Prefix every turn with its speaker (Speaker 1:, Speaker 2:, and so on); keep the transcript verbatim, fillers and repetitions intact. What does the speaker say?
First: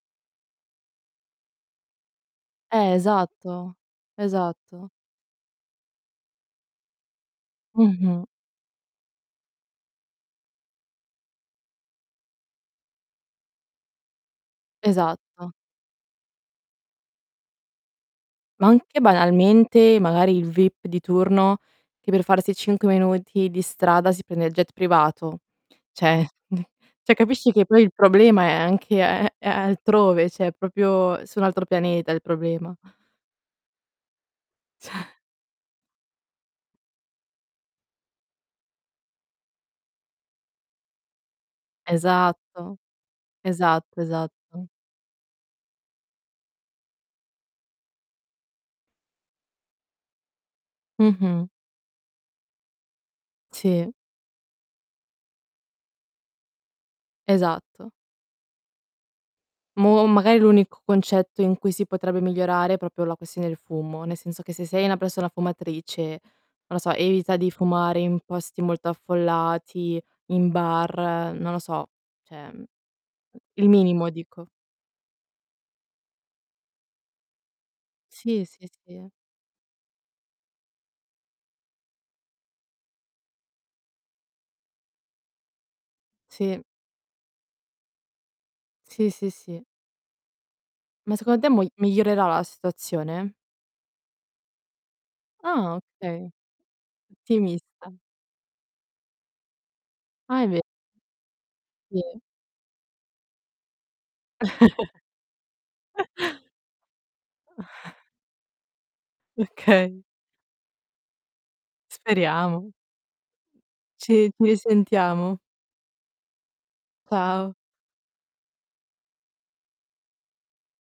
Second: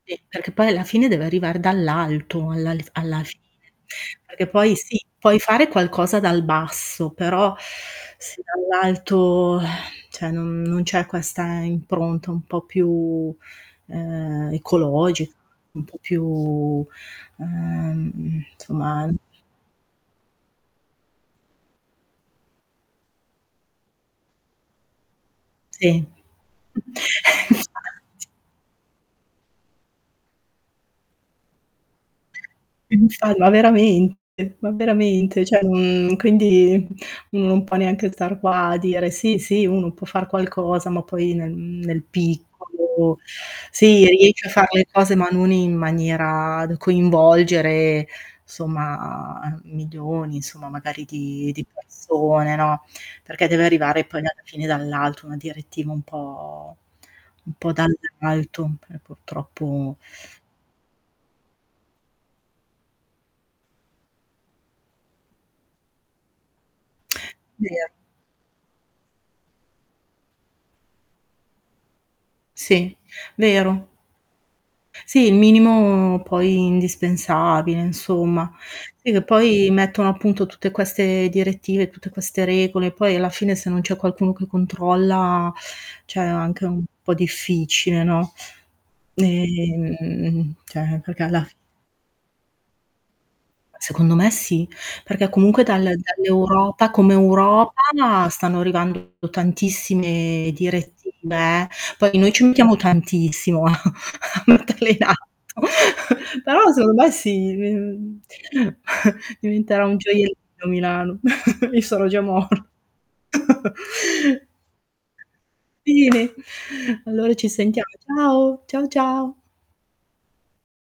Speaker 1: Sì. Perché poi alla fine deve arrivare dall'alto, alla alf
Speaker 2: Eh,
Speaker 1: alla fine.
Speaker 2: esatto,
Speaker 1: Perché poi
Speaker 2: esatto.
Speaker 1: sì, puoi fare qualcosa dal basso, però
Speaker 2: Mh-mh.
Speaker 1: se dall'alto cioè non non c'è questa impronta un po' più, ehm, ecologica,
Speaker 2: Esatto.
Speaker 1: un po' più, ehm,
Speaker 2: Ma anche,
Speaker 1: insomma.
Speaker 2: banalmente, magari il VIP di turno, che per farsi cinque minuti di strada si prende il jet privato.
Speaker 1: Sì. Eh,
Speaker 2: Cioè ceh capisci che poi il
Speaker 1: infatti.
Speaker 2: problema è anche altrove, ceh propio su un altro pianeta il problema.
Speaker 1: Infa ma veramente, ma
Speaker 2: ceh
Speaker 1: veramente, ceh quindi non può neanche star qua a dire: "Sì, sì uno può far qualcosa" ma poi, mhmm, nel nel
Speaker 2: Esatto,
Speaker 1: piccolo,
Speaker 2: esatto,
Speaker 1: sì riesce a fare
Speaker 2: esatto.
Speaker 1: le cose ma non in maniera da coinvolgere somma milioni insomma, magari
Speaker 2: Mh-mh.
Speaker 1: di di persone, no, perché deve
Speaker 2: Sì.
Speaker 1: arrivare poi alla fine dall'alto una direttiva un po' un po'
Speaker 2: Esatto.
Speaker 1: dall'alto, p purtroppo.
Speaker 2: Boh, magari l'unico concetto in cui si potrebbe migliorare, è propio la questione del fumo, nel senso che se sei una persona fumatrice, non lo so, evita di
Speaker 1: Via.
Speaker 2: fumare in posti molto affollati, in bar, non lo so, ceh, mhmm,
Speaker 1: Sì,
Speaker 2: il
Speaker 1: vero.
Speaker 2: minimo dico.
Speaker 1: Sì, il minimo poi indispensabile
Speaker 2: Sì,
Speaker 1: insomma.
Speaker 2: sì, sì.
Speaker 1: Sì, che poi mettono appunto tutte queste direttive, tutte queste regole, poi alla fine se non c'è qualcuno che controlla ceh
Speaker 2: Sì.
Speaker 1: anche un po' difficile, no,
Speaker 2: Sì, sì, sì.
Speaker 1: ehm, ceh
Speaker 2: Ma
Speaker 1: perché
Speaker 2: secondo
Speaker 1: alla
Speaker 2: te,
Speaker 1: fi
Speaker 2: mogl migliorerà la situazione?
Speaker 1: Secondo me sì, perché comunque
Speaker 2: Ah,
Speaker 1: dal
Speaker 2: okay.
Speaker 1: dall'Europa come
Speaker 2: Ottimista.
Speaker 1: Europa stanno arrivando
Speaker 2: Ah, è
Speaker 1: tantissime
Speaker 2: ve
Speaker 1: direttive, eh, poi
Speaker 2: Sì.
Speaker 1: noi ci mettiamo tantissimo a metterle in atto. Però secondo me sì, diventerà un
Speaker 2: Okay.
Speaker 1: gioiellino Milano. Io sarò già mor
Speaker 2: Speriamo. Ci ci risentiamo.
Speaker 1: Bene. Allora ci
Speaker 2: Ciao.
Speaker 1: sentiamo. Ciao. Ciao, ciao.